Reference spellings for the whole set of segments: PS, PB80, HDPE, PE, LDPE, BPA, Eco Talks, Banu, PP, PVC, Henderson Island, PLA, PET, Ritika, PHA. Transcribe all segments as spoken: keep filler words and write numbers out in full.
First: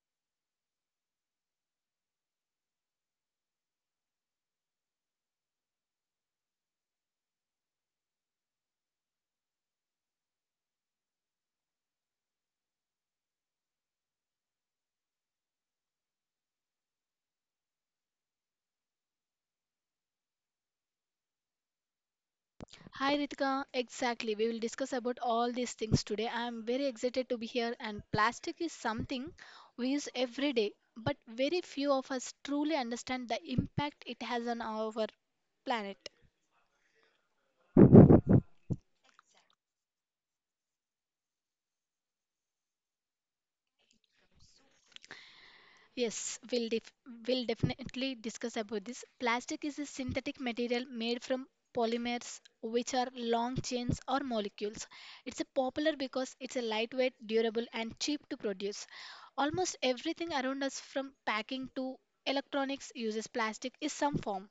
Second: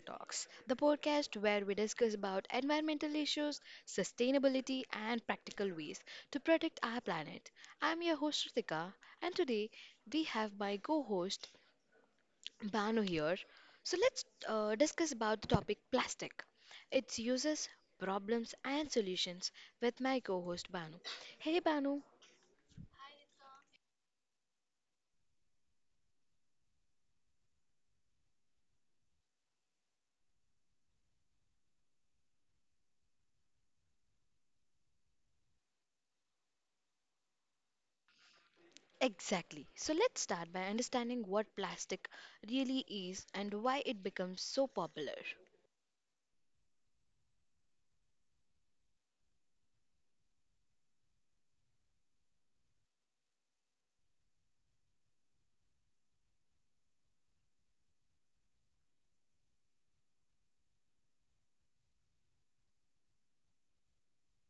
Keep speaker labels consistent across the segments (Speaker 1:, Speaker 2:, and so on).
Speaker 1: Talks, the podcast where we discuss about environmental issues, sustainability and practical ways to protect our planet. I'm your host Ritika and today we have my co-host Banu here. So let's uh, discuss about the topic plastic, its uses, problems and solutions with my co-host Banu. Hey Banu,
Speaker 2: Hi Ritika, exactly. We will discuss about all these things today. I am very excited to be here and plastic is something we use every day, but very few of us truly understand the impact it has on our planet.
Speaker 1: exactly. So let's start by understanding what plastic really is and why it becomes so popular.
Speaker 2: Yes, we'll def- we'll definitely discuss about this. Plastic is a synthetic material made from polymers, which are long chains or molecules. It's a popular because it's a lightweight, durable, and cheap to produce. Almost everything around us, from packing to electronics, uses plastic in some form.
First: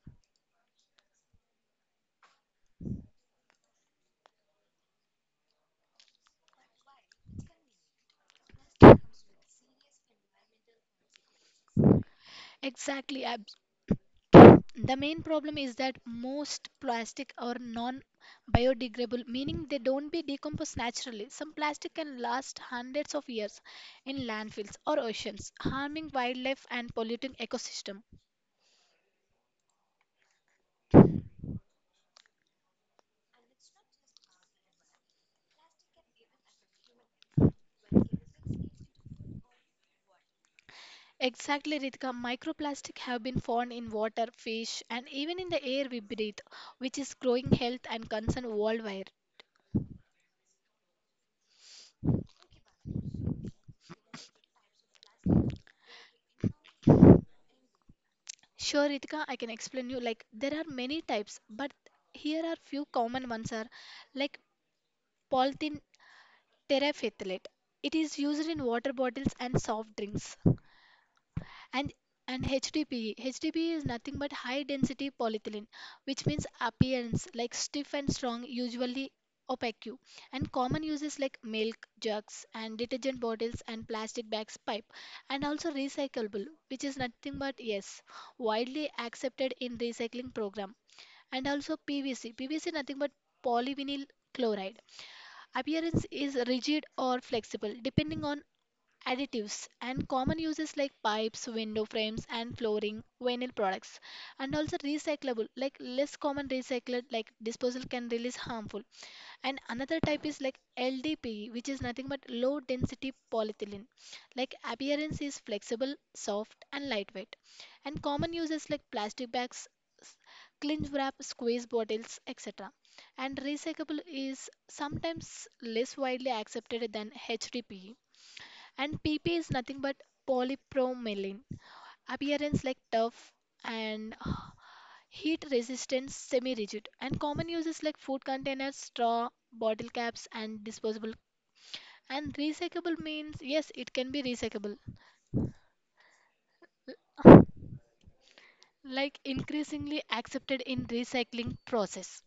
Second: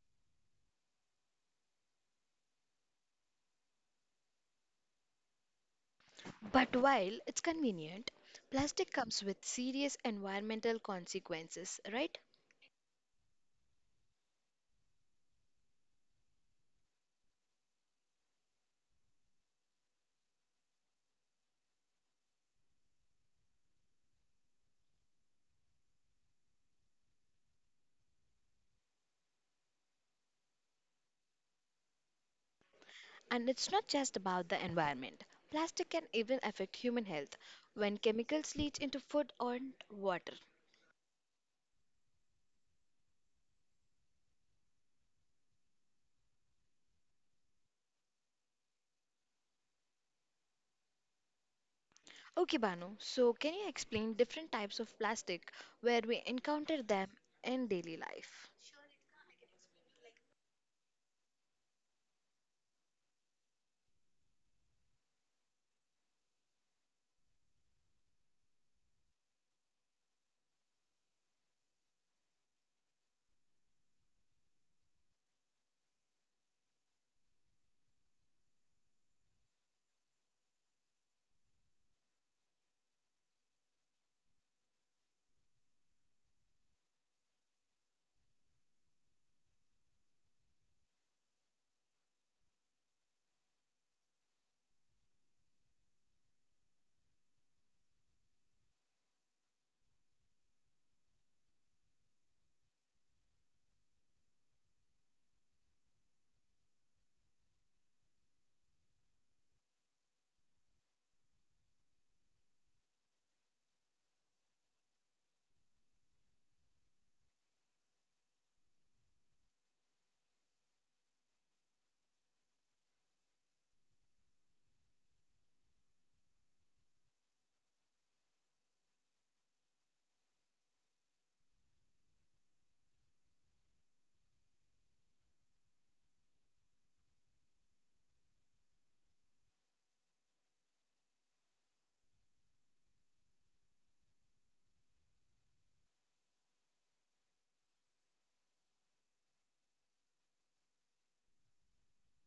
Speaker 1: But while it's convenient, plastic comes with serious environmental consequences, right?
Speaker 2: Exactly, ab- The main problem is that most plastic are non-biodegradable, meaning they don't be decomposed naturally. Some plastic can last hundreds of years in landfills or oceans, harming wildlife and polluting ecosystem.
Speaker 1: And it's not just about the environment. Plastic can even affect human health when chemicals leach into food or water.
Speaker 2: Exactly, Ritika, microplastic have been found in water, fish, and even in the air we breathe, which is growing health and concern worldwide.
Speaker 1: Okay, Banu, so can you explain different types of plastic where we encounter them in daily life?
Speaker 2: Sure, Ritika, I can explain you. Like there are many types, but here are few common ones are like polythene terephthalate. It is used in water bottles and soft drinks. And and H D P E. H D P E is nothing but high density polyethylene, which means appearance like stiff and strong, usually opaque. And common uses like milk jugs and detergent bottles and plastic bags pipe. And also recyclable, which is nothing but yes, widely accepted in recycling program. And also P V C. P V C nothing but polyvinyl chloride. Appearance is rigid or flexible depending on additives and common uses like pipes, window frames and flooring, vinyl products and also recyclable like less common recycled like disposal can release harmful and another type is like L D P E, which is nothing but low density polyethylene, like appearance is flexible, soft and lightweight and common uses like plastic bags, s- cling wrap, squeeze bottles et cetera. And recyclable is sometimes less widely accepted than H D P E and P P is nothing but polypromylene. Appearance like tough and heat resistant, semi rigid. And common uses like food containers, straw, bottle caps, and disposable. And recyclable means yes, it can be recyclable, like increasingly accepted in recycling process.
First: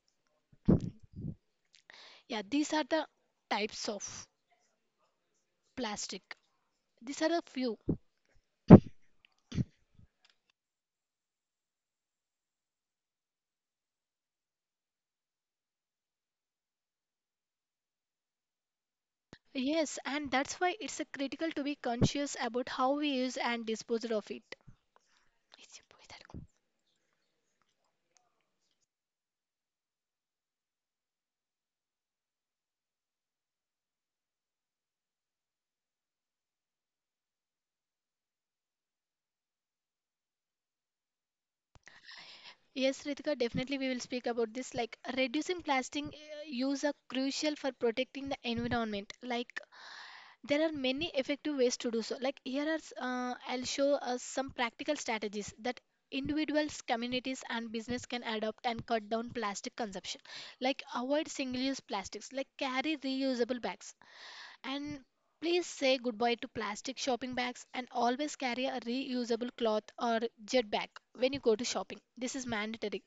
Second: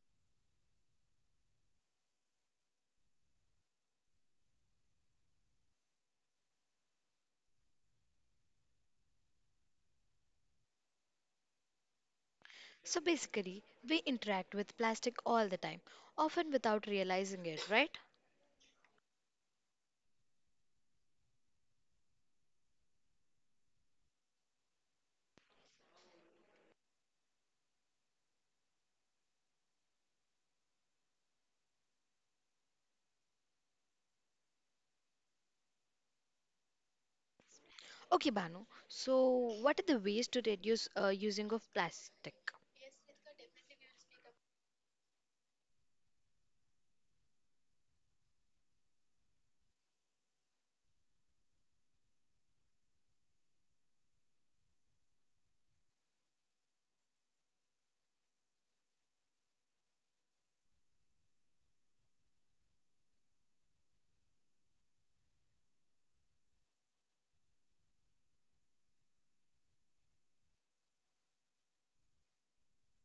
Speaker 2: Yeah, these are the types of plastic. These are a few.
Speaker 1: So basically, we interact with plastic all the time, often without realizing it, right?
Speaker 2: Yes, and that's why it's a critical to be conscious about how we use and dispose of it.
Speaker 1: Okay, Banu. So, what are the ways to reduce uh, using of plastic?
Speaker 2: Yes, Ritika, definitely we will speak about this. Like reducing plastic uh, use are crucial for protecting the environment. Like there are many effective ways to do so. Like here are, s- uh, I'll show us some practical strategies that individuals, communities, and business can adopt and cut down plastic consumption. Like avoid single-use plastics. Like carry reusable bags and please say goodbye to plastic shopping bags and always carry a reusable cloth or jet bag when you go to shopping. This is mandatory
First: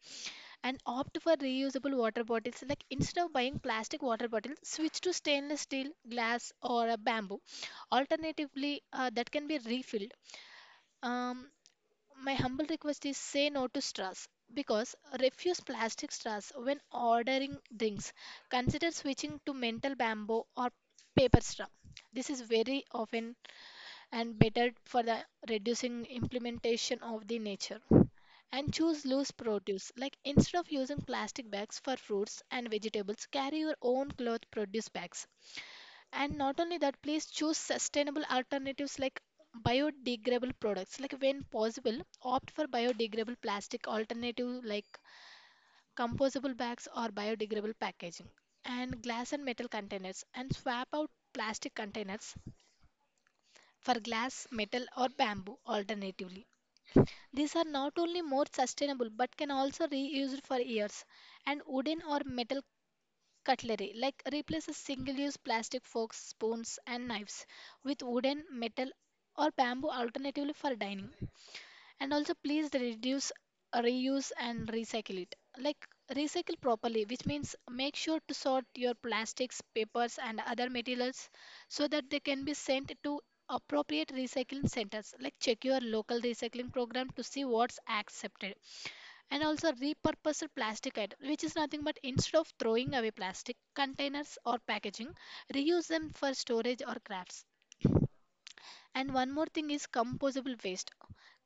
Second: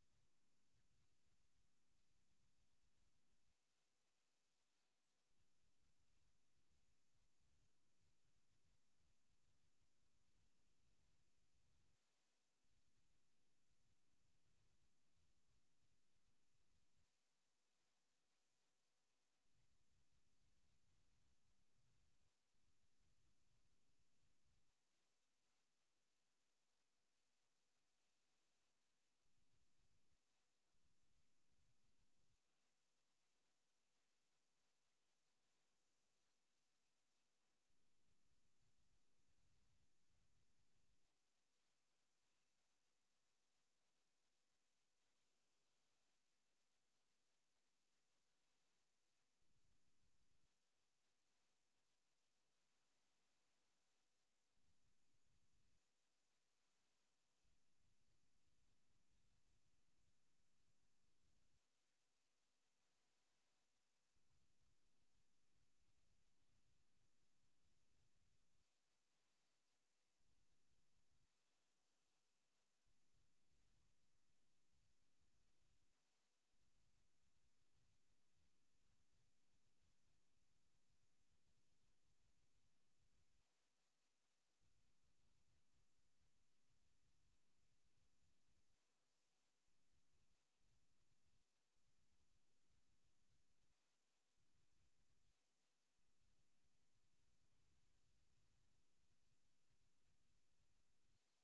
Speaker 2: and opt for reusable water bottles, like instead of buying plastic water bottles switch to stainless steel glass or a bamboo alternatively uh, that can be refilled. um, my humble request is say no to straws, because refuse plastic straws when ordering drinks, consider switching to metal bamboo or paper straw. This is very often and better for the reducing implementation of the nature. And choose loose produce, like instead of using plastic bags for fruits and vegetables carry your own cloth produce bags. And not only that, please choose sustainable alternatives like biodegradable products, like when possible opt for biodegradable plastic alternative like composable bags or biodegradable packaging. And glass and metal containers, and swap out plastic containers for glass, metal, or bamboo alternatively. These are not only more sustainable but can also reused for years. And wooden or metal cutlery, like replaces single-use plastic forks, spoons, and knives with wooden, metal, or bamboo alternatively for dining. And also please reduce, reuse and recycle it. Like recycle properly, which means make sure to sort your plastics papers and other materials so that they can be sent to appropriate recycling centers, like check your local recycling program to see what's accepted. And also repurpose plastic item, which is nothing but instead of throwing away plastic containers or packaging reuse them for storage or crafts. And one more thing is composable waste.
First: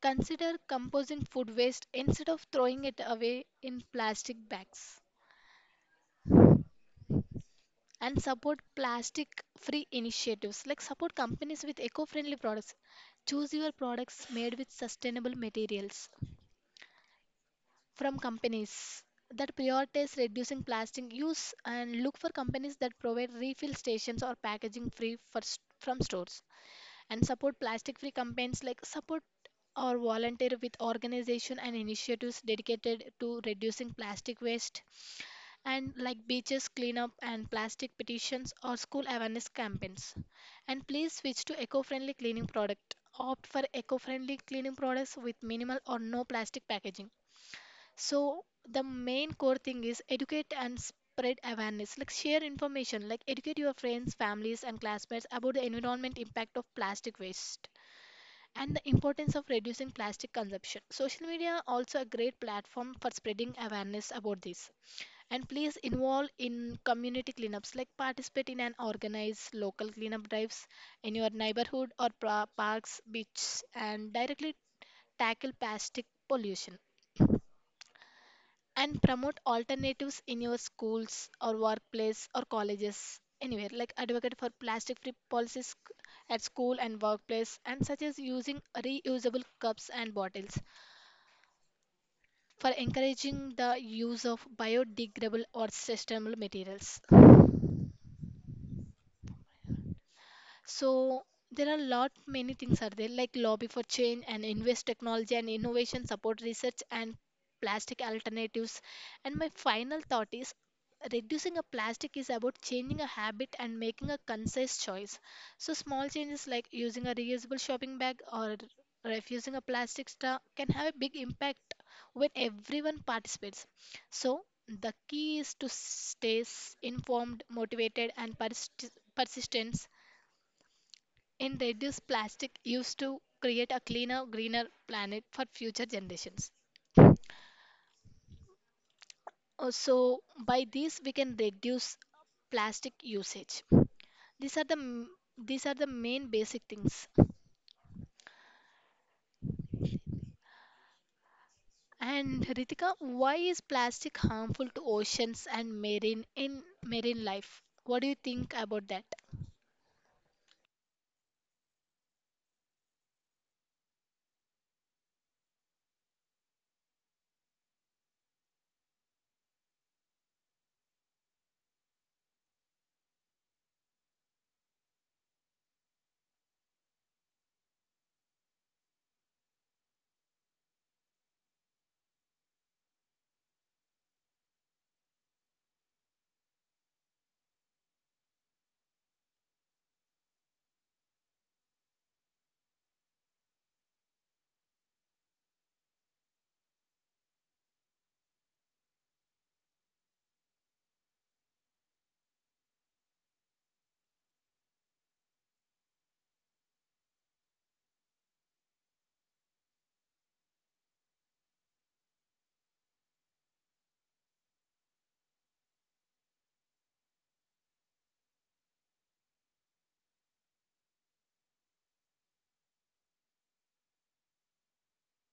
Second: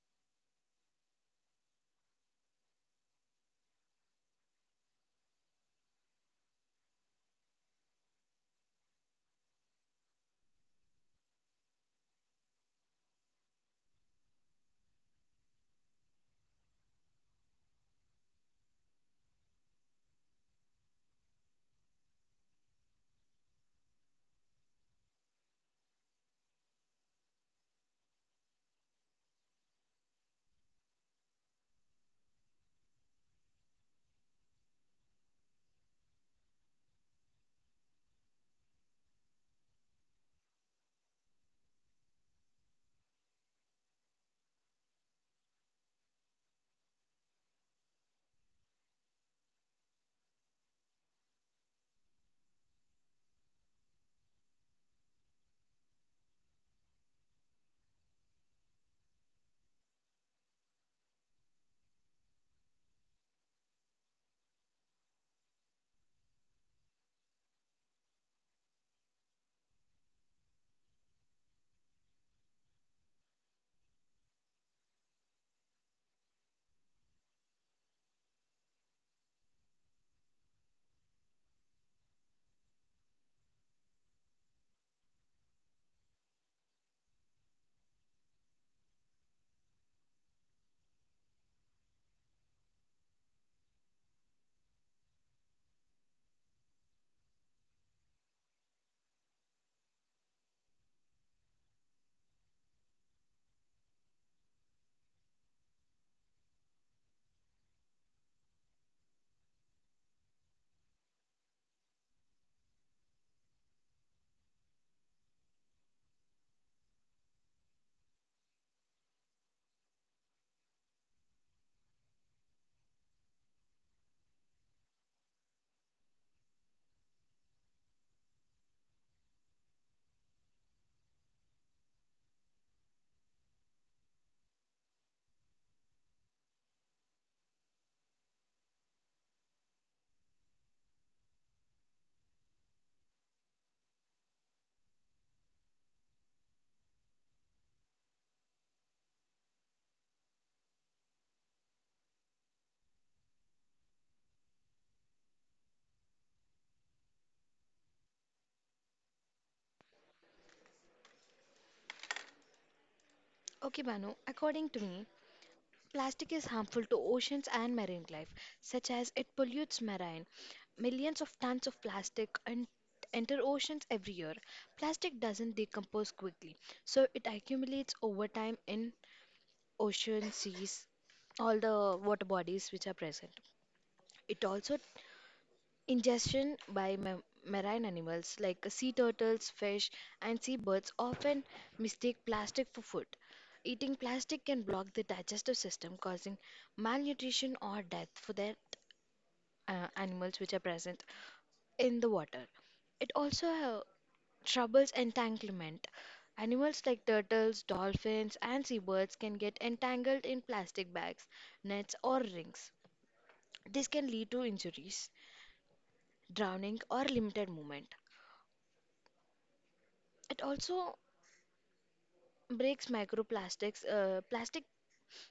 Speaker 2: Consider composing food waste instead of throwing it away in plastic bags. And support plastic free initiatives like support companies with eco friendly products. Choose your products made with sustainable materials from companies that prioritize reducing plastic use and look for companies that provide refill stations or packaging free for, s- from stores. And support plastic free campaigns like support or volunteer with organization and initiatives dedicated to reducing plastic waste and like beaches cleanup and plastic petitions or school awareness campaigns. And please switch to eco-friendly cleaning product, opt for eco-friendly cleaning products with minimal or no plastic packaging. So the main core thing is educate and spread awareness. Like share information, like educate your friends, families, and classmates about the environment impact of plastic waste and the importance of reducing plastic consumption. Social media also a great platform for spreading awareness about this. And please involve in community cleanups, like participate in and organize local cleanup drives in your neighborhood or pra- parks, beaches, and directly tackle plastic pollution and promote alternatives in your schools or workplace or colleges anywhere, like advocate for plastic free policies c- at school and workplace and such as using reusable cups and bottles for encouraging the use of biodegradable or sustainable materials. So there are a lot many things are there like lobby for change and invest technology and innovation support research and plastic alternatives. And my final thought is reducing a plastic is about changing a habit and making a concise choice. So small changes like using a reusable shopping bag or refusing a plastic straw can have a big impact when everyone participates. So the key is to stay s- informed, motivated, and persist- persistent and reduce plastic used to create a cleaner, greener planet for future generations. Uh, So by this we can reduce plastic usage. These are the m- these are the main basic things. And Ritika, why is plastic harmful to oceans and marine in marine life? What do you think about that?
Speaker 1: Okay, Banu. According to me, plastic is harmful to oceans and marine life, such as it pollutes marine. Millions of tons of plastic and enter oceans every year. Plastic doesn't decompose quickly, so it accumulates over time in ocean, seas, all the water bodies which are present. It also ingestion by ma- marine animals like sea turtles, fish, and seabirds often mistake plastic for food. Eating plastic can block the digestive system, causing malnutrition or death for the uh, animals which are present in the water. It also uh, troubles entanglement. Animals like turtles, dolphins, and seabirds can get entangled in plastic bags, nets, or rings. This can lead to injuries, drowning, or limited movement. It also breaks microplastics. Uh, plastic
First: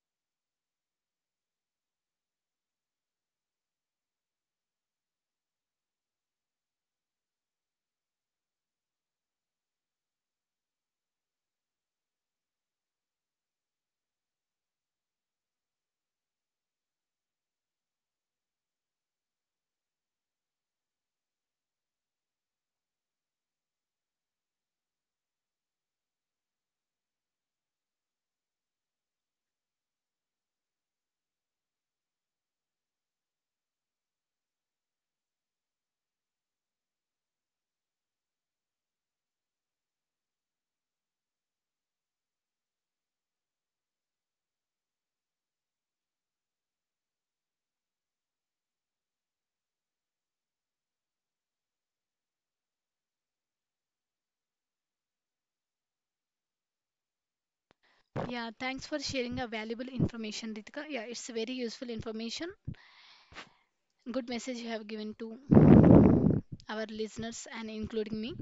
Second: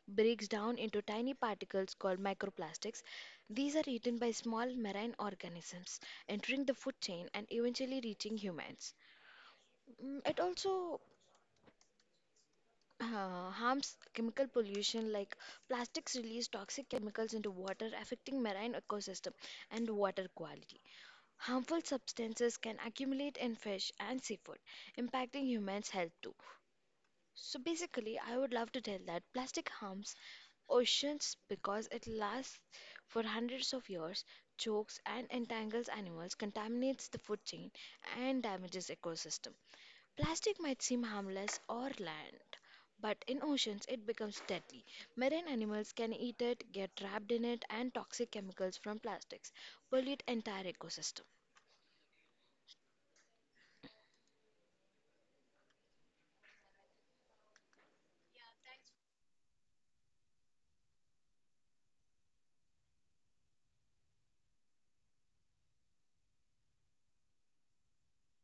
Speaker 1: breaks down into tiny particles called microplastics. These are eaten by small marine organisms, entering the food chain and eventually reaching humans. Mm, It also uh, harms chemical pollution like plastics release toxic chemicals into water, affecting marine ecosystem and water quality. Harmful substances can accumulate in fish and seafood, impacting humans health too. So basically I would love to tell that plastic harms oceans because it lasts for hundreds of years, chokes and entangles animals, contaminates the food chain, and damages ecosystem. Plastic might seem harmless or land, but in oceans it becomes deadly. Marine animals can eat it, get trapped in it, and toxic chemicals from plastics pollute entire ecosystem.
Speaker 2: Yeah, thanks for sharing a valuable information, Ritika. Yeah, it's very useful information. Good message you have given to our listeners and including me.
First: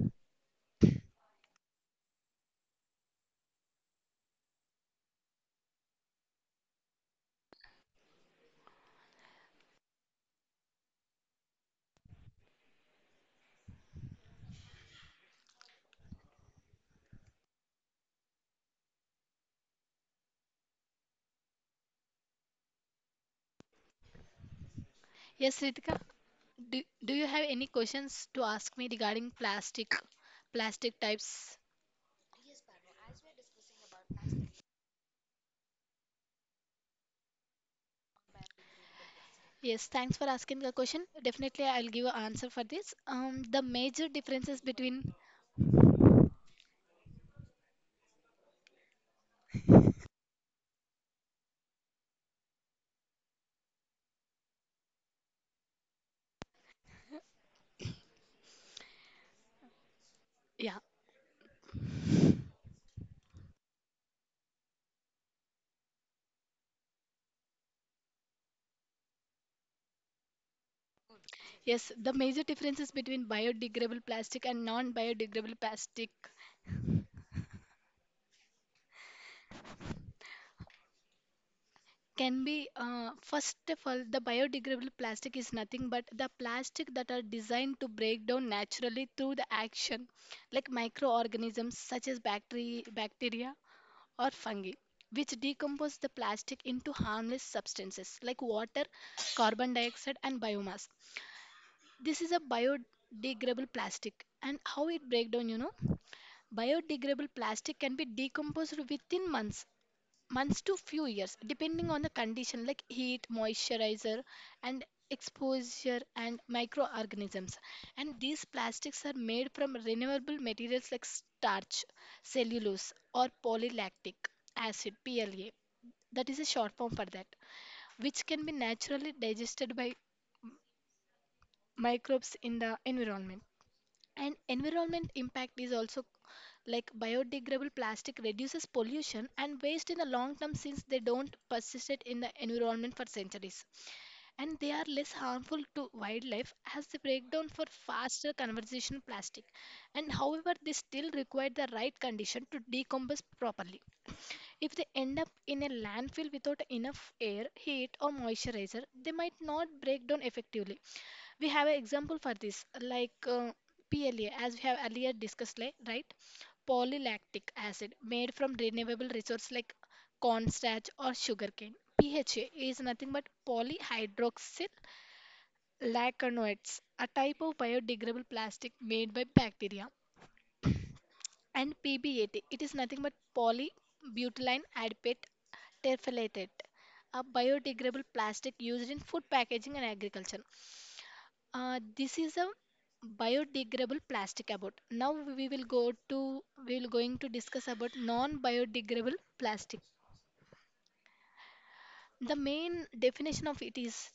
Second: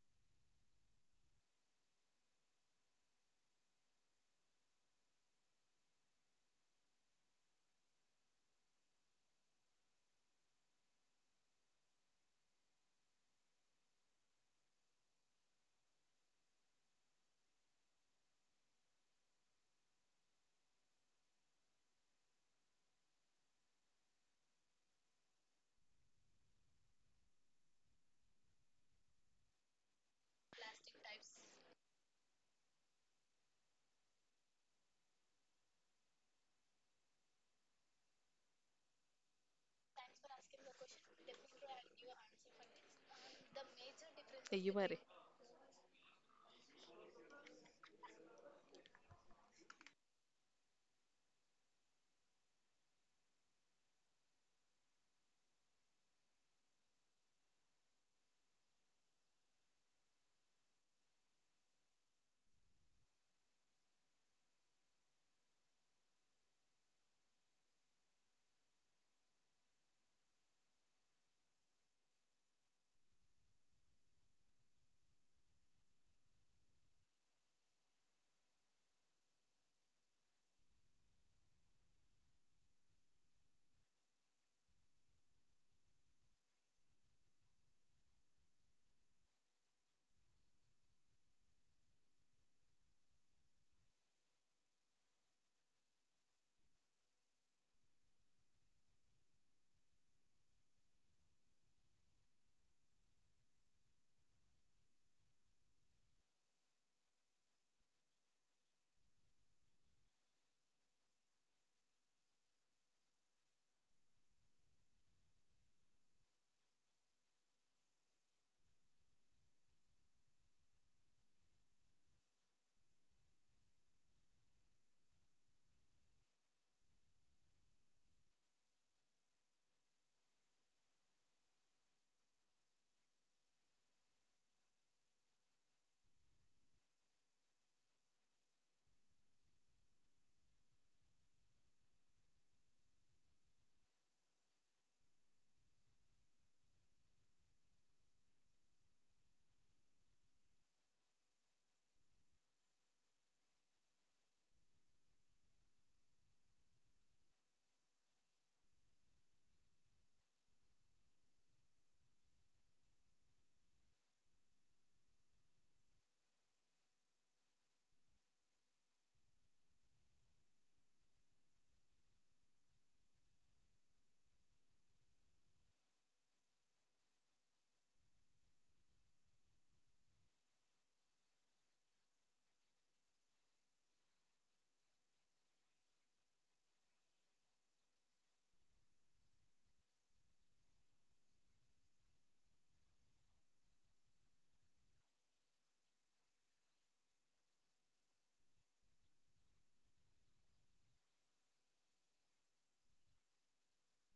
Speaker 2: Yes, Ritika. Do, do you have any questions to ask me regarding plastic, plastic types? Yes, thanks for asking the question. Definitely, I'll give an answer for this. Um, the major differences between yeah, yes, the major differences between biodegradable plastic and non-biodegradable plastic can be uh, first of all, the biodegradable plastic is nothing but the plastic that are designed to break down naturally through the action, like microorganisms such as bacteria, bacteria or fungi, which decompose the plastic into harmless substances like water, carbon dioxide, and biomass. This is a biodegradable plastic. And how it breaks down, you know? Biodegradable plastic can be decomposed within months months to few years depending on the condition like heat moisturizer and exposure and microorganisms. And these plastics are made from renewable materials like starch cellulose or polylactic acid P L A, that is a short form for that, which can be naturally digested by microbes in the environment. And environment impact is also like biodegradable plastic reduces pollution and waste in the long term since they don't persist it in the environment for centuries. And they are less harmful to wildlife as they break down for faster conversion plastic. And however, they still require the right condition to decompose properly. If they end up in a landfill without enough air, heat, or moisturizer, they might not break down effectively. We have an example for this, like uh, P L A, as we have earlier discussed, like, right? Polylactic acid made from renewable resources like cornstarch or sugarcane. P H A is nothing but polyhydroxyl lacanoates, a type of biodegradable plastic made by bacteria. And P B eighty. It is nothing but polybutylene adipate terephthalate, a biodegradable plastic used in food packaging and agriculture. Uh, this is a biodegradable plastic about. Now we will go to we will going to discuss about non-biodegradable plastic. The main definition of it is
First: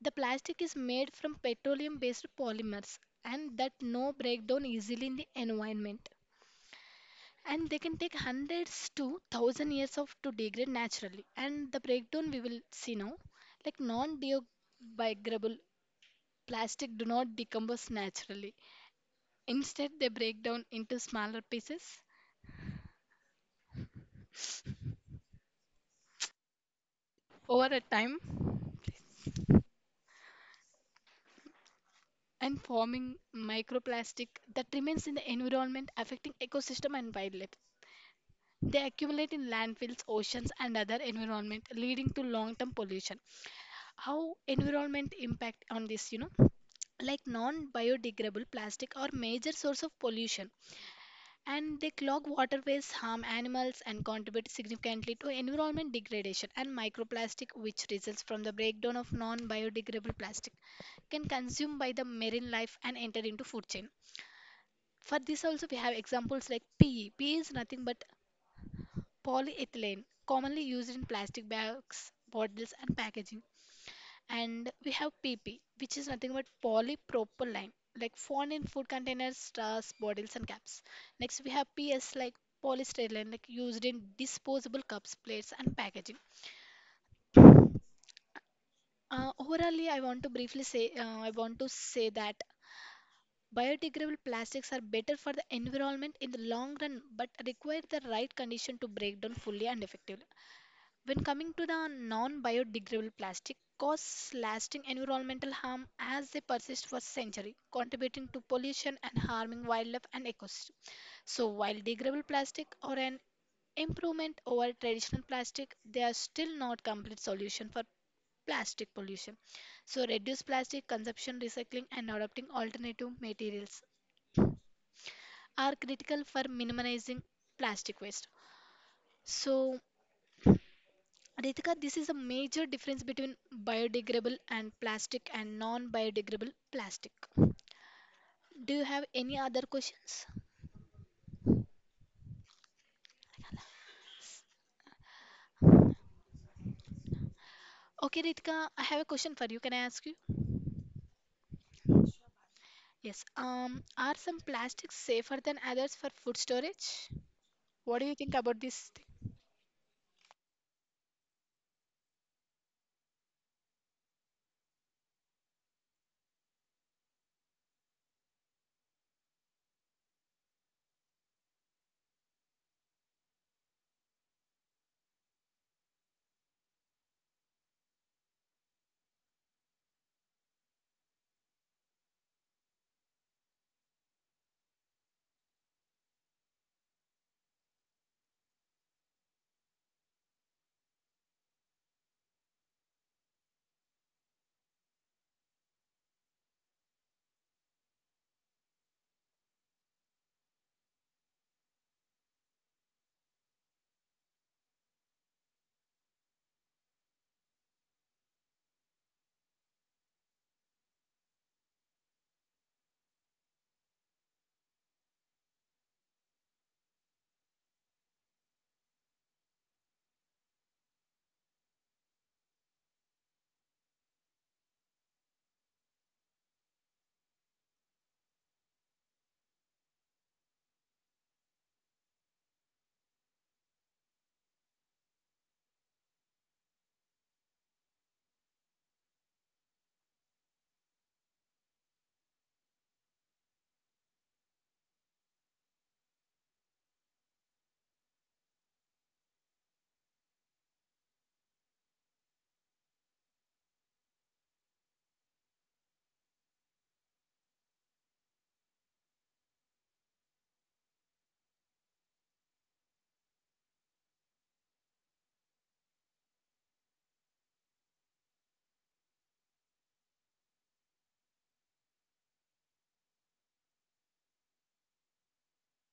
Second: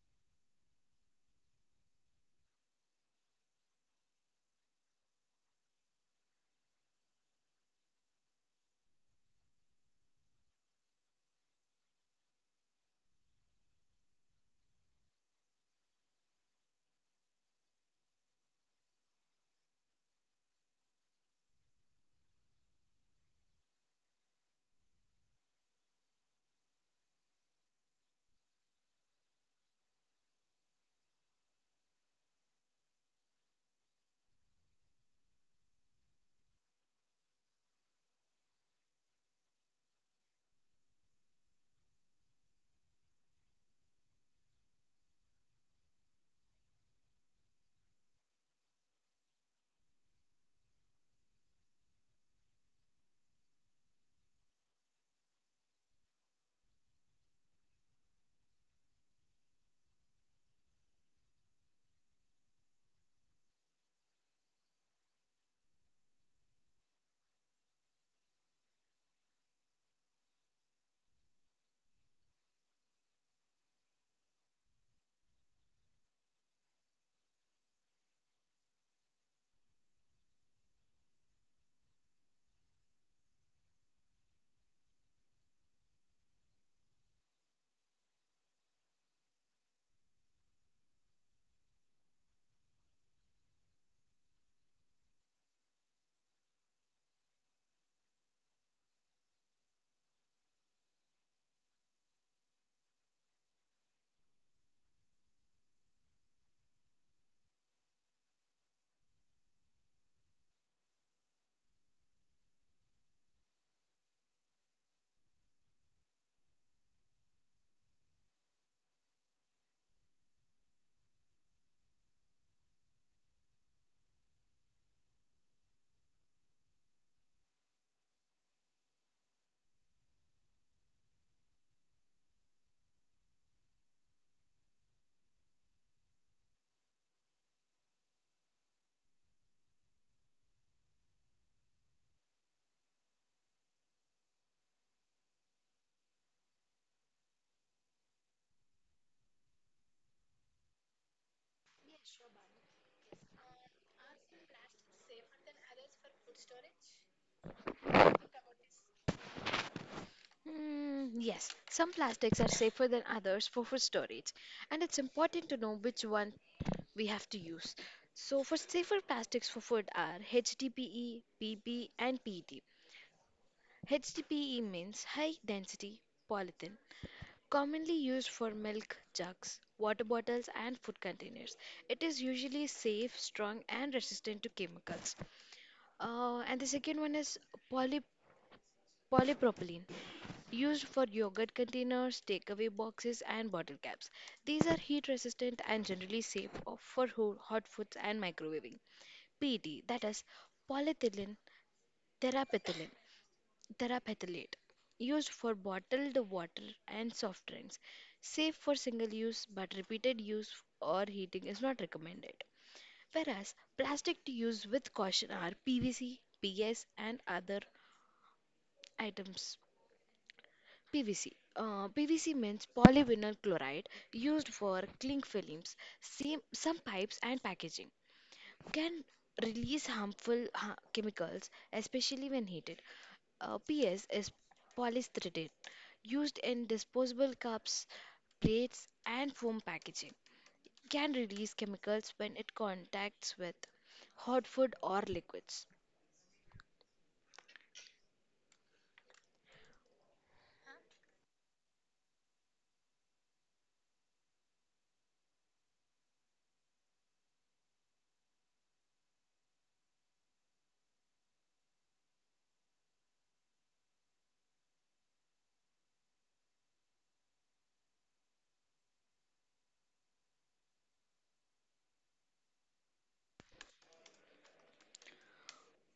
Speaker 2: the plastic is made from petroleum-based polymers and that no breakdown easily in the environment. And they can take hundreds to thousand years of to degrade naturally. And the breakdown we will see now, like non-biodegradable plastic do not decompose naturally, instead they break down into smaller pieces over a time and forming microplastic that remains in the environment affecting ecosystem and wildlife. They accumulate in landfills oceans and other environment leading to long-term pollution. How environment impact on this, you know, like non biodegradable plastic are major source of pollution and they clog waterways harm animals and contribute significantly to environment degradation. And microplastic which results from the breakdown of non biodegradable plastic can consumed by the marine life and enter into food chain. For this also we have examples like P E. P E is nothing but polyethylene, commonly used in plastic bags, bottles and packaging. And we have P P, which is nothing but polypropylene, like found in food containers, straws, bottles, and caps. Next, we have P S, like polystyrene, like used in disposable cups, plates, and packaging. Uh, overally, I want to briefly say, uh, I want to say that biodegradable plastics are better for the environment in the long run, but require the right condition to break down fully and effectively. When coming to the non biodegradable plastic, cause lasting environmental harm as they persist for centuries, contributing to pollution and harming wildlife and ecosystem. So, while degradable plastic are an improvement over traditional plastic, they are still not complete solution for plastic pollution. So, reduce plastic consumption, recycling, and adopting alternative materials are critical for minimizing plastic waste. So, Ritika, this is a major difference between biodegradable and plastic and non-biodegradable plastic. Do you have any other questions? Okay, Ritika, I have a question for you. Can I ask you? Yes. Um, are some plastics safer than others for food storage? What do you think about this thing?
Speaker 1: Mm, yes, some plastics are safer than others for food storage, and it's important to know which one we have to use. So, for safer plastics for food are H D P E, P P, and P E T. HDPE means high density polyethylene, commonly used for milk jugs, water bottles, and food containers. It is usually safe, strong, and resistant to chemicals. Uh, and the second one is poly polypropylene, used for yogurt containers, takeaway boxes, and bottle caps. These are heat resistant and generally safe of- for ho- hot foods and microwaving. P E T, that is polyethylene terephthalate, terephthalate, used for bottled water and soft drinks. Safe for single use, but repeated use or heating is not recommended. Whereas plastic to use with caution are P V C, PS, and other items. PVC. Uh, P V C means polyvinyl chloride, used for cling films. Same, some pipes and packaging can release harmful ha- chemicals, especially when heated. Uh, P S is polystyrene, used in disposable cups, plates, and foam packaging. Can release chemicals when it contacts with hot food or liquids.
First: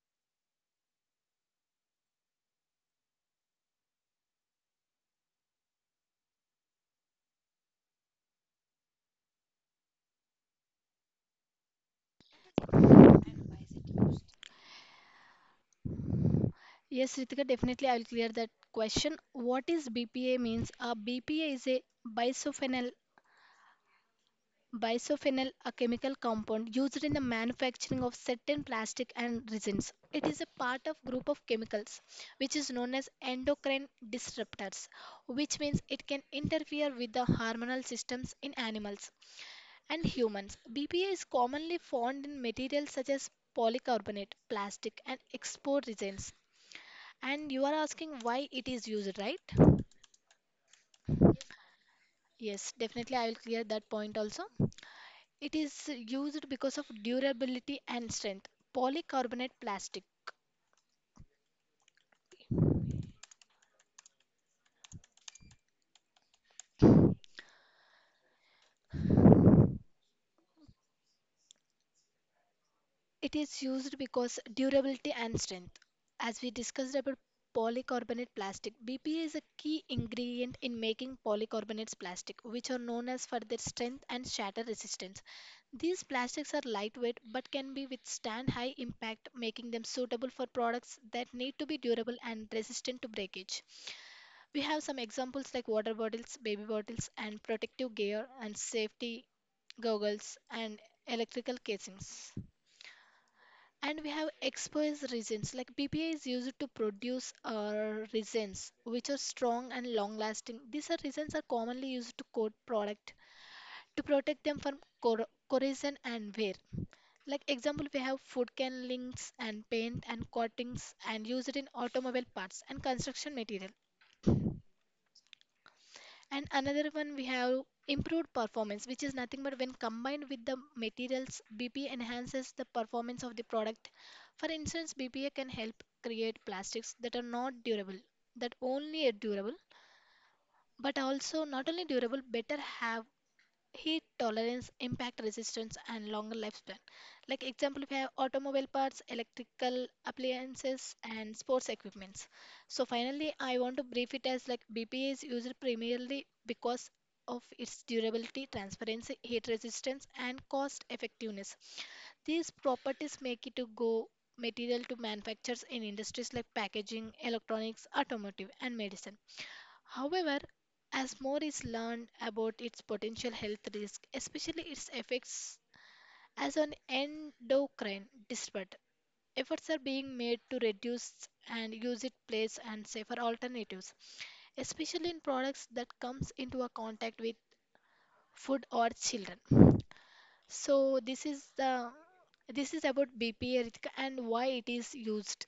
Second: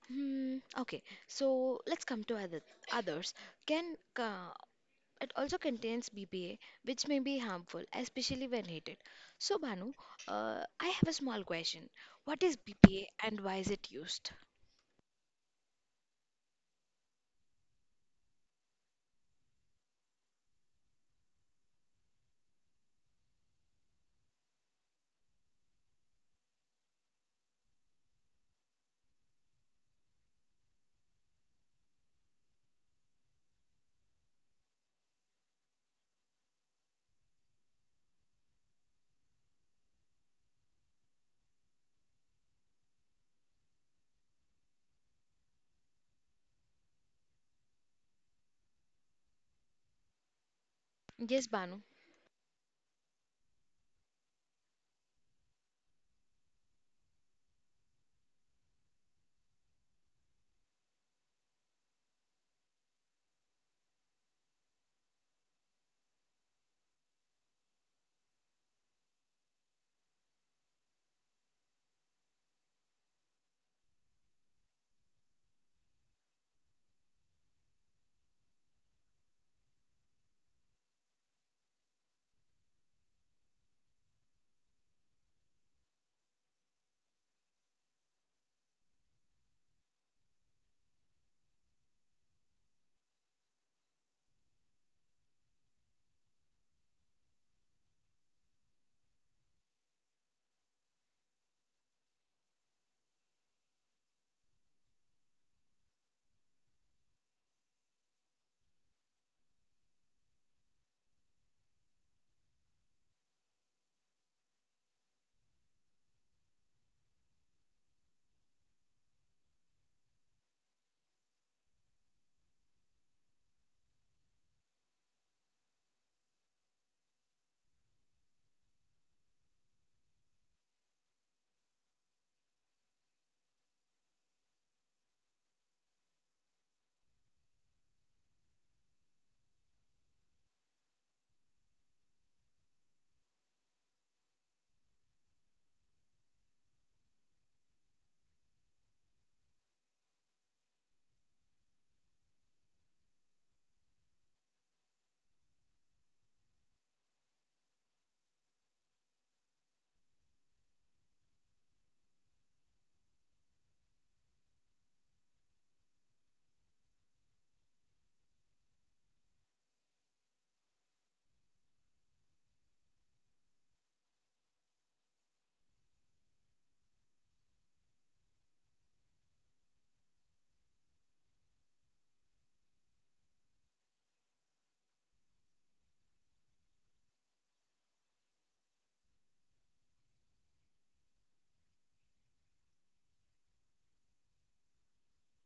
Speaker 1: Hmm, okay, so let's come to other, others. Can uh, it also contains B P A, which may be harmful, especially when heated. So, Banu, uh, I have a small question. What is B P A and why is it used?
Speaker 2: Yes, Ritika, definitely I will clear that question. What is B P A means? A B P A is a bisulfonyl, Bisphenol, a chemical compound used in the manufacturing of certain plastic and resins. It is a part of group of chemicals which is known as endocrine disruptors, which means it can interfere with the hormonal systems in animals and humans. B P A is commonly found in materials such as polycarbonate, plastic and export resins. And you are asking why it is used, right?
Speaker 1: Yes, Banu.
Speaker 2: Yes, definitely I will clear that point also. It is used because of durability and strength. Polycarbonate plastic. It is used because durability and strength. As we discussed about polycarbonate plastic, B P A is a key ingredient in making polycarbonates plastic, which are known as for their strength and shatter resistance. These plastics are lightweight but can be withstand high impact, making them suitable for products that need to be durable and resistant to breakage. We have some examples like water bottles, baby bottles, and protective gear and safety goggles and electrical casings. And we have exposed resins like B P A is used to produce uh, resins which are strong and long lasting. These are resins are commonly used to coat product to protect them from cor- corrosion and wear. Like example, we have food can links and paint and coatings and used in automobile parts and construction material. And another one we have improved performance, which is nothing but when combined with the materials, B P A enhances the performance of the product. For instance, B P A can help create plastics that are not durable, that only are durable, but also not only durable, better have heat tolerance, impact resistance, and longer lifespan. Like example, we have automobile parts, electrical appliances, and sports equipments. So finally, I want to brief it as like B P A is used primarily because of its durability, transparency, heat resistance, and cost effectiveness. These properties make it to go material to manufacturers in industries like packaging, electronics, automotive, and medicine. However, as more is learned about its potential health risk, especially its effects as an endocrine disruptor, efforts are being made to reduce and use it place and safer alternatives, especially in products that comes into a contact with food or children. So this is the this is about B P A, Ritika, and why it is used.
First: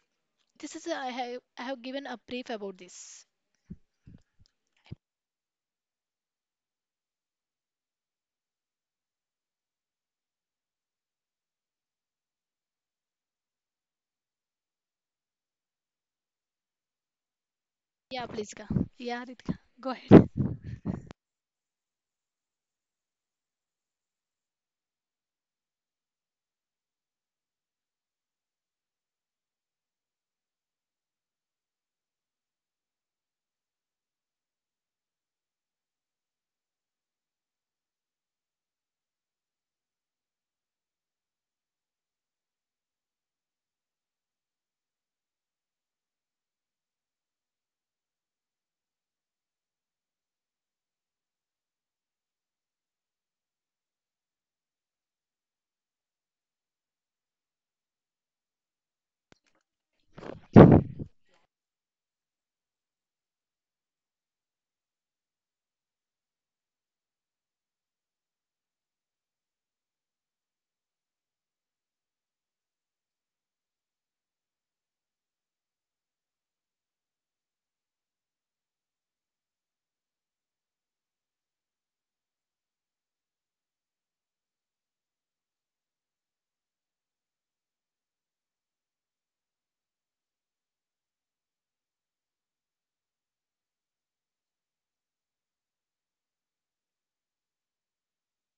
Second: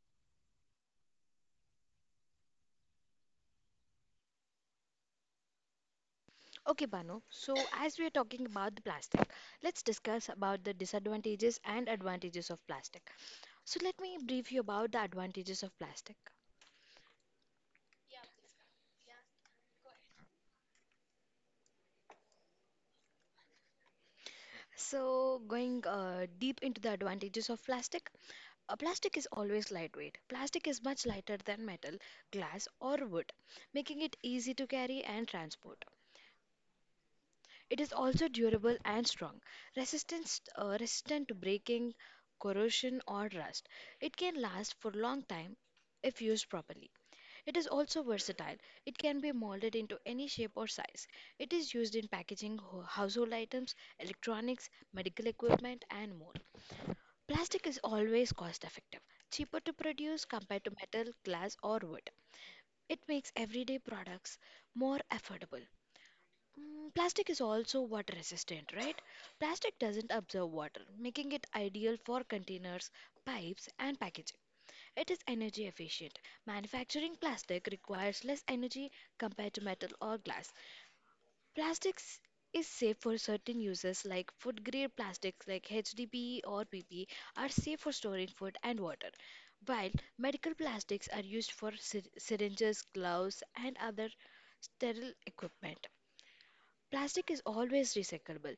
Speaker 2: This is a, I have I have given a brief about this.
Speaker 1: Okay, Banu. So, as we are talking about the plastic, let's discuss about the disadvantages and advantages of plastic. So, let me brief you about the advantages of plastic.
Speaker 2: Yeah, please. Ka. Yeah, Ritika, go ahead.
Speaker 1: So, going uh, deep into the advantages of plastic, Uh, plastic is always lightweight. Plastic is much lighter than metal, glass, or wood, making it easy to carry and transport. It is also durable and strong, resistance, uh, resistant to breaking, corrosion, or rust. It can last for a long time if used properly. It is also versatile. It can be molded into any shape or size. It is used in packaging, ho- household items, electronics, medical equipment, and more. Plastic is always cost effective, cheaper to produce compared to metal, glass, or wood. It makes everyday products more affordable. Mm, Plastic is also water resistant, right? Plastic doesn't absorb water, making it ideal for containers, pipes, and packaging. It is energy efficient. Manufacturing plastic requires less energy compared to metal or glass. Plastics is safe for certain uses like food grade plastics like H D P E or P P are safe for storing food and water, while medical plastics are used for sy- syringes, gloves, and other sterile equipment. Plastic is always recyclable.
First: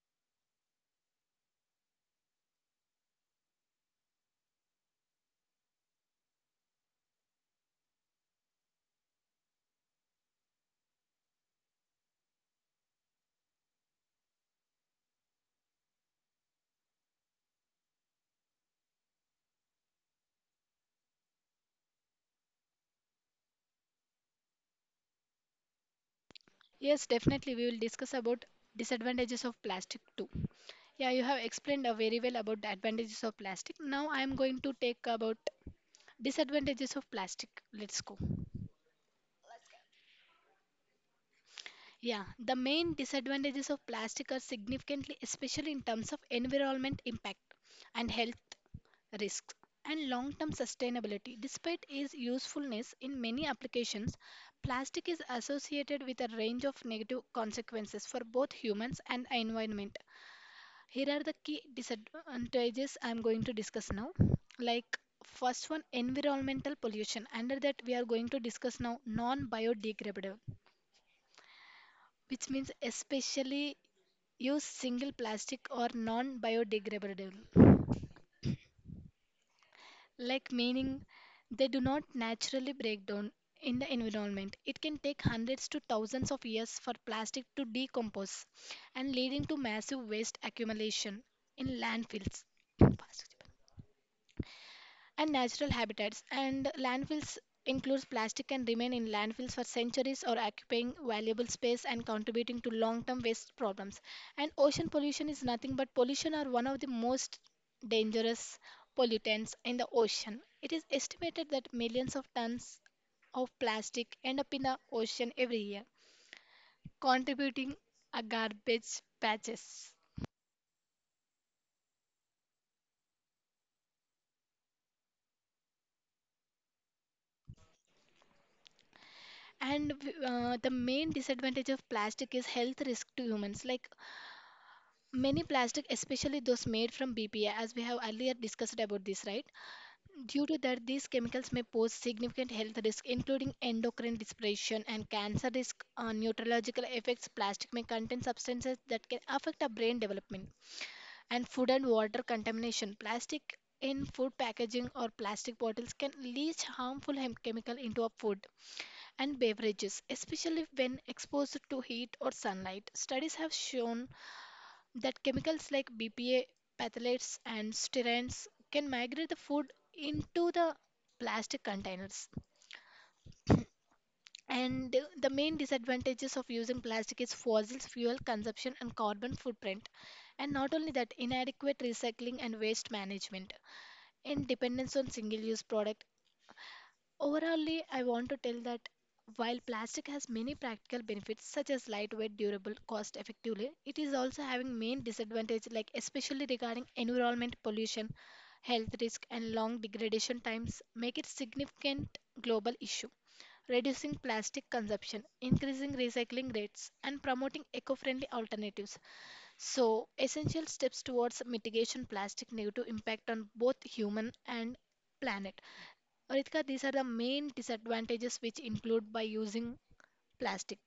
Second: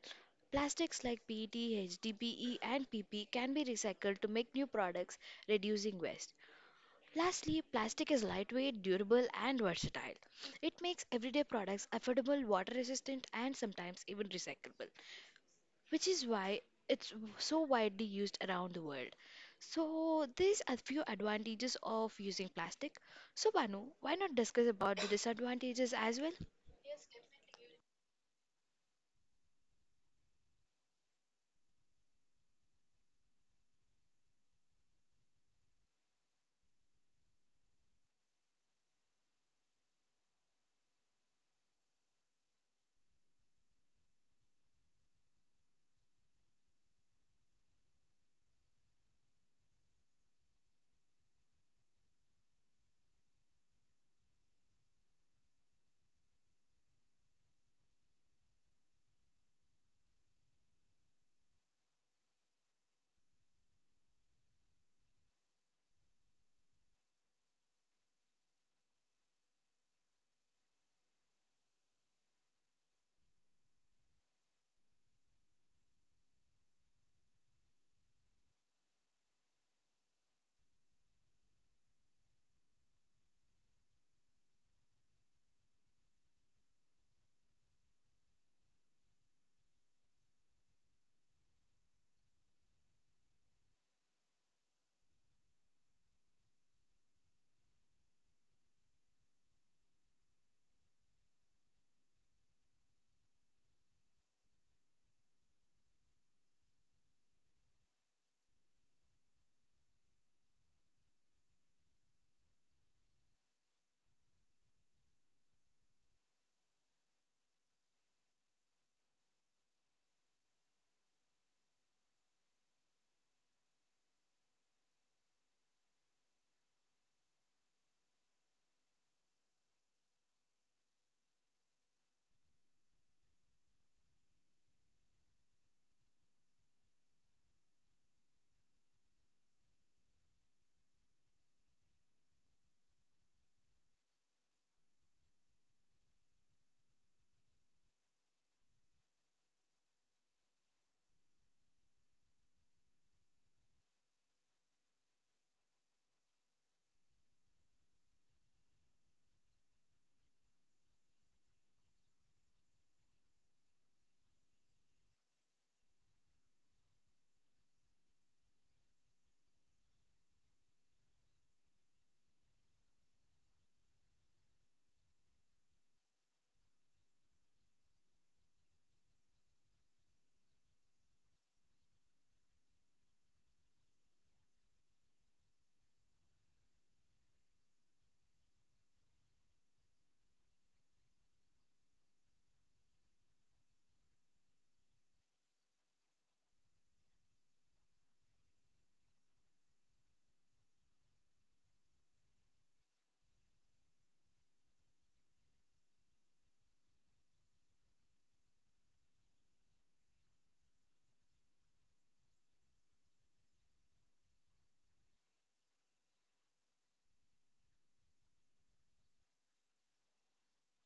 Speaker 1: Plastics like P E T, H D P E, and P P can be recycled to make new products, reducing waste. Lastly, plastic is lightweight, durable, and versatile. It makes everyday products affordable, water resistant, and sometimes even recyclable, which is why it's so widely used around the world. So, these are few advantages of using plastic. So, Banu, why not discuss about the disadvantages as well?
Speaker 2: Yes, definitely. We will discuss about disadvantages of plastic too. Yeah, you have explained uh, very well about the advantages of plastic. Now I am going to take about disadvantages of plastic. Let's go. Yeah, the main disadvantages of plastic are significantly, especially in terms of environment impact and health risks and long-term sustainability. Despite its usefulness in many applications, plastic is associated with a range of negative consequences for both humans and environment. Here are the key disadvantages I am going to discuss now. Like first one, environmental pollution. Under that, we are going to discuss now non-biodegradable, which means especially use single plastic or non-biodegradable. Like meaning they do not naturally break down in the environment. It can take hundreds to thousands of years for plastic to decompose and leading to massive waste accumulation in landfills and natural habitats. And landfills includes plastic can remain in landfills for centuries or occupying valuable space and contributing to long-term waste problems. And ocean pollution is nothing but pollution are one of the most dangerous pollutants in the ocean. It is estimated that millions of tons of plastic end up in the ocean every year, contributing a garbage patches. And uh, the main disadvantage of plastic is health risk to humans. Like many plastic, especially those made from B P A, as we have earlier discussed about this, right? Due to that, these chemicals may pose significant health risk, including endocrine disruption and cancer risk, uh, neurological effects. Plastic may contain substances that can affect our brain development, and food and water contamination. Plastic in food packaging or plastic bottles can leach harmful hem- chemical into our food and beverages, especially when exposed to heat or sunlight. Studies have shown that chemicals like B P A, phthalates, and sterins can migrate the food into the plastic containers. And the main disadvantages of using plastic is fossil fuel consumption and carbon footprint. And not only that, inadequate recycling and waste management and dependence on single use product. Overallly, I want to tell that while plastic has many practical benefits such as lightweight, durable, cost effectively, it is also having main disadvantages like especially regarding environment pollution, health risk and long degradation times make it significant global issue. Reducing plastic consumption, increasing recycling rates and promoting eco-friendly alternatives. So, essential steps towards mitigation plastic negative impact on both human and planet. Ritika, these are the main disadvantages which include by using plastic.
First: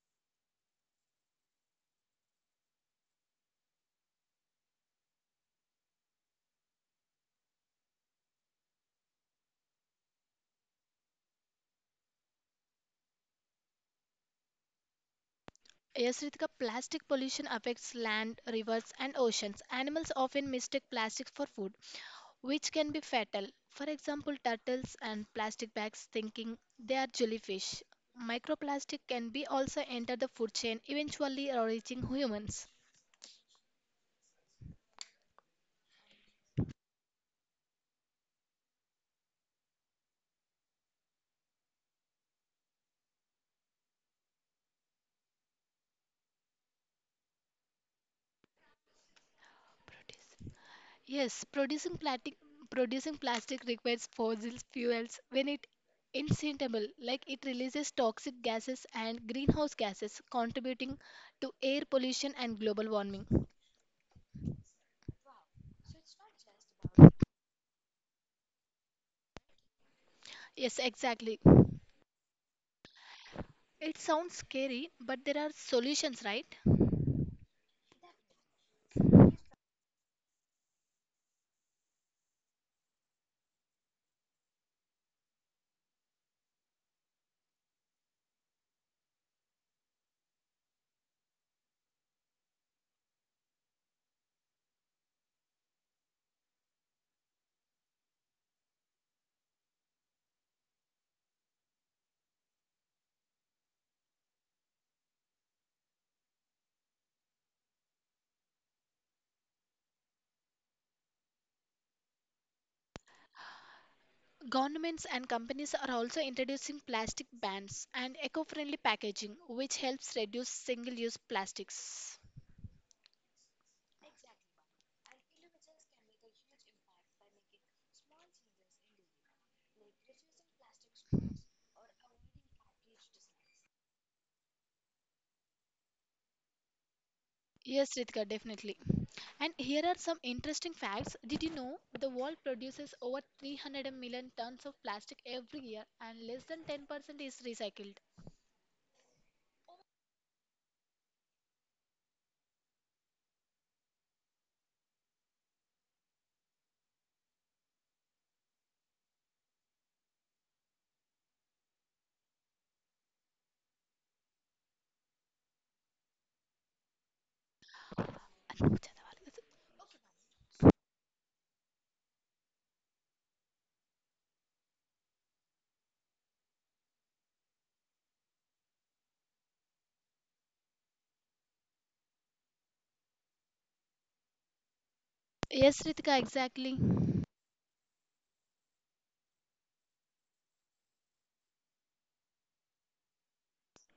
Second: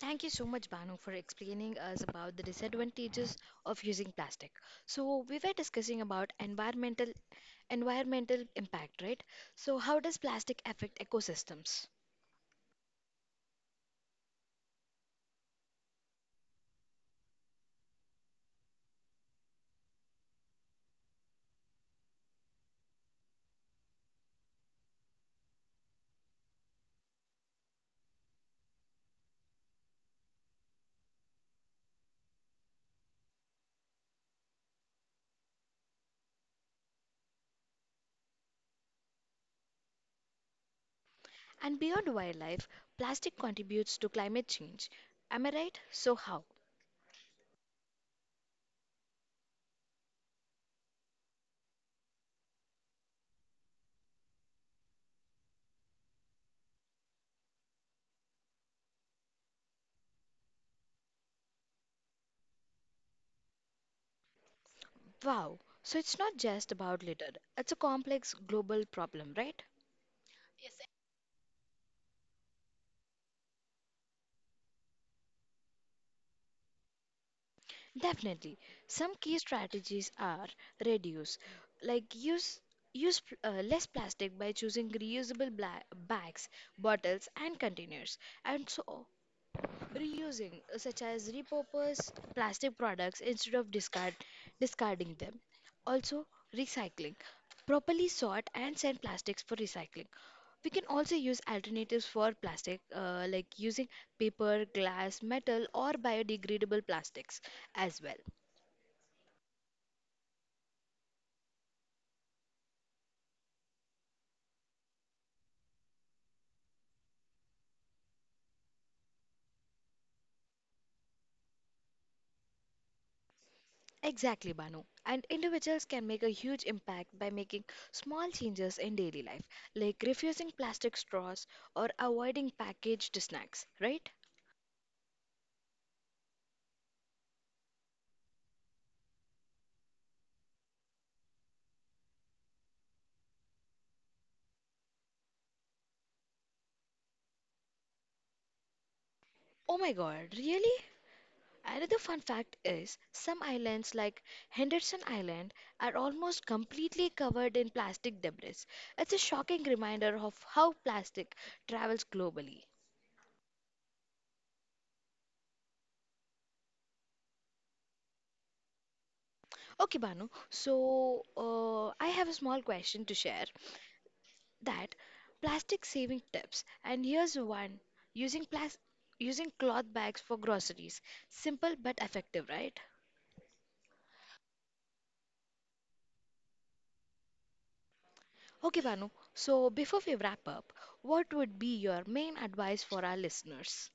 Speaker 1: Thank you so much, Banu, for explaining us about the disadvantages of using plastic. So, we were discussing about environmental environmental impact, right? So, how does plastic affect ecosystems?
Speaker 2: Yes, Ritika, plastic pollution affects land, rivers, and oceans. Animals often mistake plastics for food, which can be fatal. For example, turtles and plastic bags thinking they are jellyfish. Microplastic can be also enter the food chain, eventually reaching humans.
Speaker 1: And beyond wildlife, plastic contributes to climate change. Am I right? So, how?
Speaker 2: Yes, producing plastic producing plastic requires fossil fuels when it incinerated, like it releases toxic gases and greenhouse gases, contributing to air pollution and global warming.
Speaker 1: Wow. So, it's not just about litter, it's a complex global problem, right?
Speaker 2: Yes, exactly. It sounds scary, but there are solutions, right?
Speaker 1: Definitely. Some key strategies are reduce, like use. Use pl- uh, less plastic by choosing reusable bla- bags, bottles, and containers. And so reusing, uh, such as repurpose plastic products instead of discard, discarding them. Also, recycling, properly sort and send plastics for recycling. We can also use alternatives for plastic, uh, like using paper, glass, metal, or biodegradable plastics as well.
Speaker 2: Governments and companies are also introducing plastic bans and eco-friendly packaging, which helps reduce single-use plastics.
Speaker 1: Exactly, Banu. And individuals can make a huge impact by making small changes in daily life, like refusing plastic straws or avoiding packaged snacks, right?
Speaker 2: Yes, Ritika, definitely. And here are some interesting facts. Did you know the world produces over three hundred million tons of plastic every year and less than ten percent is recycled?
Speaker 1: Oh my god, really? Another fun fact is some islands like Henderson Island are almost completely covered in plastic debris. It's a shocking reminder of how plastic travels globally. Okay, Banu, so uh, I have a small question to share that plastic saving tips, and here's one using plas- using cloth bags for groceries. Simple but effective, right?
Speaker 2: Yes, Ritika, exactly.
Speaker 1: Okay, Banu. So before we wrap up, what would be your main advice for our listeners?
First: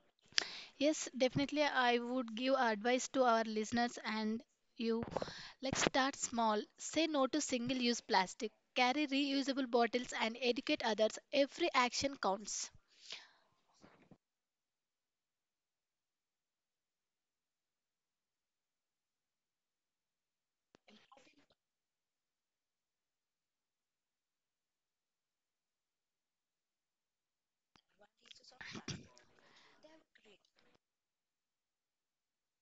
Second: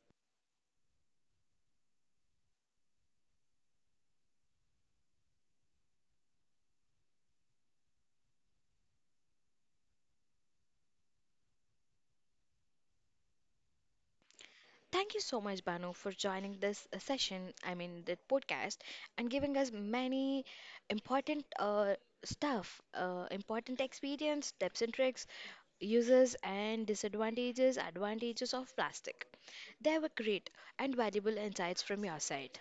Speaker 2: Yes, definitely. I would give advice to our listeners and you. Like, start small, say no to single use plastic, carry reusable bottles, and educate others. Every action counts.
Speaker 1: Thank you so much, Banu, for joining this uh, session, I mean, the podcast, and giving us many important uh, stuff, uh, important experience, tips and tricks, uses and disadvantages, advantages of plastic. They were great and valuable insights from your side.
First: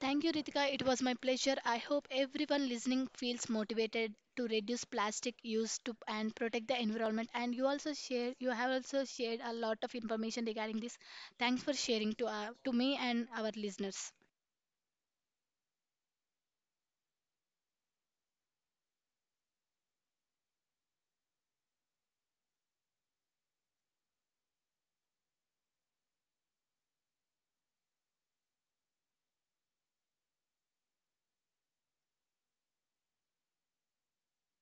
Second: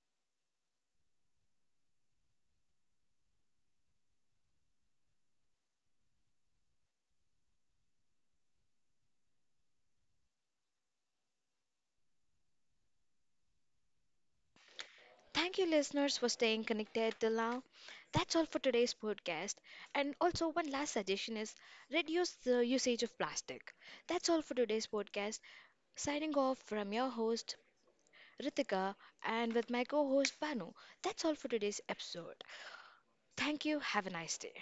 Speaker 2: Thank you, Ritika. It was my pleasure. I hope everyone listening feels motivated to reduce plastic use to and protect the environment. And you also share, you have also shared a lot of information regarding this. Thanks for sharing to uh, to me and our listeners.
Speaker 1: Thank you, listeners, for staying connected till now. That's all for today's podcast. And also, one last suggestion is reduce the usage of plastic. That's all for today's podcast. Signing off from your host, Ritika, and with my co host, Banu. That's all for today's episode. Thank you. Have a nice day.